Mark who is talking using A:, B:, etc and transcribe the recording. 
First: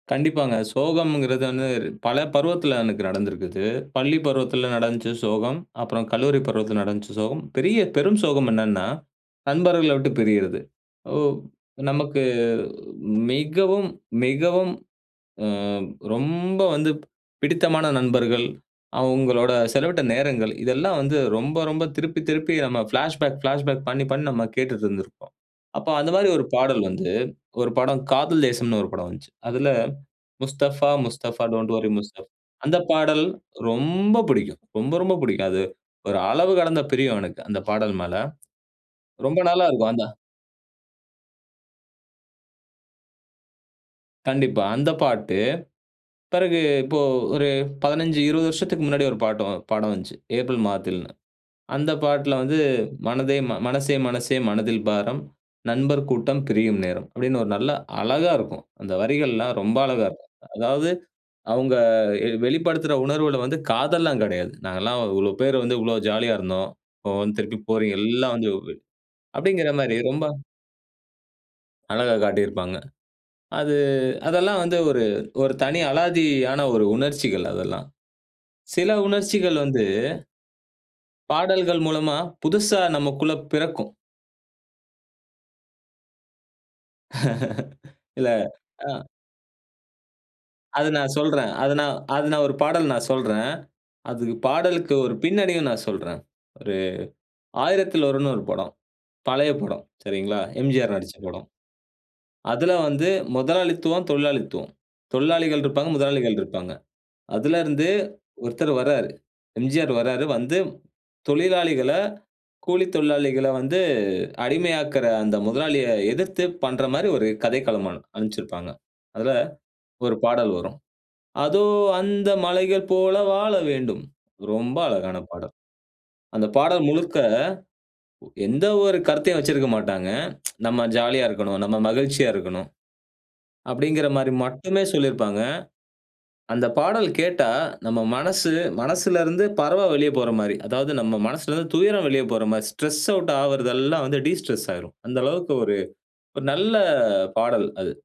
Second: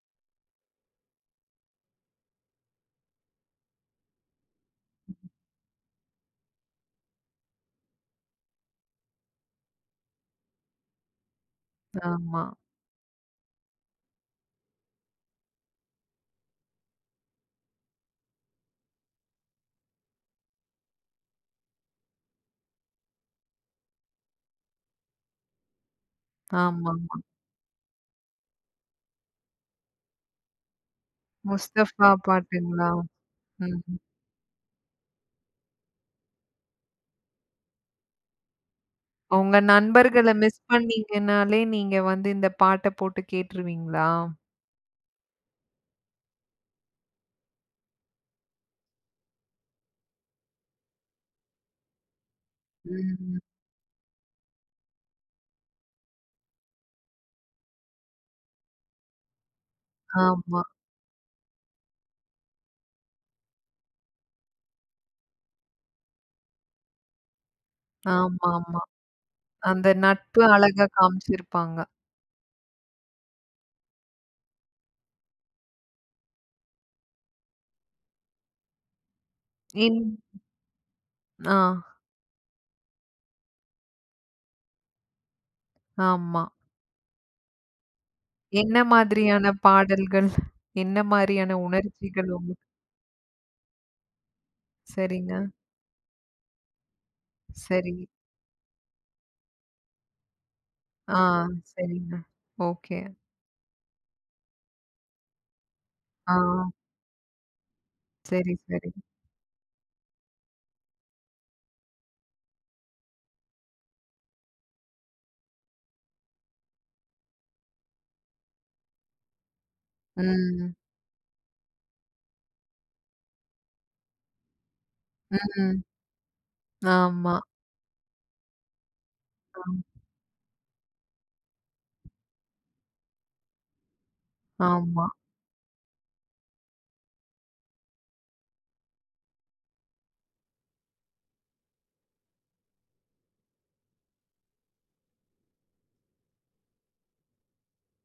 A: கண்டிப்பாங்க. சோகம்ங்கிறது வந்து பல பருவத்தில எனக்கு நடந்திருக்குது. பள்ளி பருவத்தில நடந்துச்சு
B: ம், ம்.
A: சோகம். அப்புறம் கல்லூரி பருவத்தில நடந்துச்சு சோகம். பெரிய பெரும் சோகம் என்னான்னா, நண்பர்கள விட்டு பிரியிறது. ஓ! நமக்கு
B: ஆமா.
A: மிகவும் மிகவும், ஆ ரொம்ப வந்து பிடித்தமான நண்பர்கள், அவுங்களோட செலவிட்ட நேரங்கள், இதெல்லாம் வந்து ரொம்ப ரொம்ப திருப்பி திருப்பி நம்ம பிளாஷ்பேக் பிளாஷ்பேக் பண்ணி பண்ணி நம்ம கேட்டுட்டுருந்திருப்போம். அப்போ அந்த மாரி ஒரு பாடல் வந்து
B: ஆமாமா.
A: ஒரு படம், காதல் தேசம்ன்னு ஒரு படம் வந்துச்சு. அதுல "முஸ்தபா முஸ்தபா டோன்ட் வொரி
B: முஸ்தஃபா
A: முஸ்தபா"அந்த
B: பாட்டுங்களா?
A: பாடல்
B: ம்.
A: ரொம்ப புடிக்கும். ரொம்ப ரொம்ப புடிக்கும். அது ஒரு அளவு கடந்த பிரியும் எனக்கு. அந்த பாடல் மேல. ரொம்ப
B: உங்க
A: நல்லா இருக்கும். அந்த
B: நண்பர்கள மிஸ் பண்ணீங்கனாலே, நீங்க வந்து இந்த பாட்ட போட்டு கேட்ருவீங்களா?
A: கண்டிப்பா. அந்த பாட்டு, பிறகு இப்போ ஒரு 15, 20 வருஷத்துக்கு முன்னாடி ஒரு பாட்டு படம் வந்துச்சு. ஏப்ரல் மாதத்தில்ன்னு. அந்த பாட்ல வந்து மனதே
B: ம்.
A: "மனசே மனசே, மனதில் பாரம், நண்பர் கூட்டம் பிரியும் நேரம்" அப்படின்னு ஒரு நல்லா அழகா இருக்கும். அந்த வரிகள்லாம் ரொம்ப அழகா இருக்கும்.
B: ஆமா.
A: அதாவது அவுங்க எ வெளிப்படுத்துற உணர்வுகள வந்து, காதல்லாம் கெடையாது. "நாங்கெல்லாம் இவ்வளளோ பேர் வந்து, இவ்வளோ ஜாலியா இருந்தோம். இப்போ வந்து திருப்பி போறீ எல்லாம்
B: ஆமா
A: வந்து"
B: ஆமா.
A: அப்படிங்கிற
B: அந்த
A: மாரி, ரொம்ப
B: நட்பு அழகா காமிச்சிருப்பாங்க.
A: அழகா காட்டிருப்பாங்க. அது அதெல்லாம் வந்து ஒரு ஒரு தனி அலாதியான ஒரு உணர்ச்சிகள், அதெல்லாம். சில உணர்ச்சிகள் வந்து,
B: என் ஆ,
A: பாடல்கள் மூலமா புதுசா நமக்குள்ள பிறக்கும்.
B: ஆமா.
A: இல்ல
B: என்ன
A: அ.
B: மாதிரியான பாடல்கள்?
A: அது
B: என்ன
A: நான்
B: மாரியான
A: சொல்றேன். அது நான் அது
B: உணர்ச்சிகள்
A: நான்
B: உங்க
A: ஒரு பாடல் நான் சொல்றேன். அதுக்கு பாடலுக்கு ஒரு
B: சரிங்க.
A: பின்னணியும் நான் சொல்றேன். ஒரு
B: சரி.
A: ஆயிரத்தில் ஒருவன்ன்னு ஒரு படம். பழைய படம், சரிங்களா? எம்ஜிஆர் நடிச்ச
B: ஆ
A: படம்.
B: சரிங்க,
A: அதில
B: ஓகே.
A: வந்து முதலாளித்துவம், தொழிலாளித்துவம். தொழிலாளிகள் இருப்பாங்க,
B: ஆ.
A: முதலாளிகள் இருப்பாங்க. அதுல இருந்து
B: சரி
A: ஒருத்தர்
B: சரி.
A: வராரு. எம்ஜிஆர் வராரு, வந்து தொழிலாளிகள, கூலித் தொழிலாளிகள வந்து அடிமையாக்கிற அந்த முதலாளிய எதிர்த்து பண்ற மாரி ஒரு கதைக்களமா அத அமைச்சிருப்பாங்க. அதில ஒரு பாடல்
B: ம்.
A: வரும். "அதோ அந்த பறவை போல வாழ வேண்டும்" ரொம்ப அழகான பாடல்.
B: ம்,
A: அந்த பாடல் முழுக்க
B: ஆமா.
A: எந்த ஒரு கருத்தையும் வச்சிருக்க
B: ம்.
A: மாட்டாங்க. "நம்ம ஜாலியா இருக்கணும், நம்ம மகிழ்ச்சியா இருக்கணும்" அப்டிங்குற மாரி மட்டுமே
B: ஆமா.
A: சொல்லியிருப்பாங்க. அந்த பாடல் கேட்டா நம்ம மனசு, மனசுல இருந்து பறவ வெளிய போற மாதிரி, அதாவது நம்ம மனசுல இருந்து துயரம் வெளிய போற மாரி, ஸ்ட்ரெஸ் அவுட் ஆவுறதெல்லாம் வந்து டிஸ்ட்ரெஸ் ஆயிரும். அந்த அளவுக்கு ஒரு, ஒரு நல்ல பாடல் அது.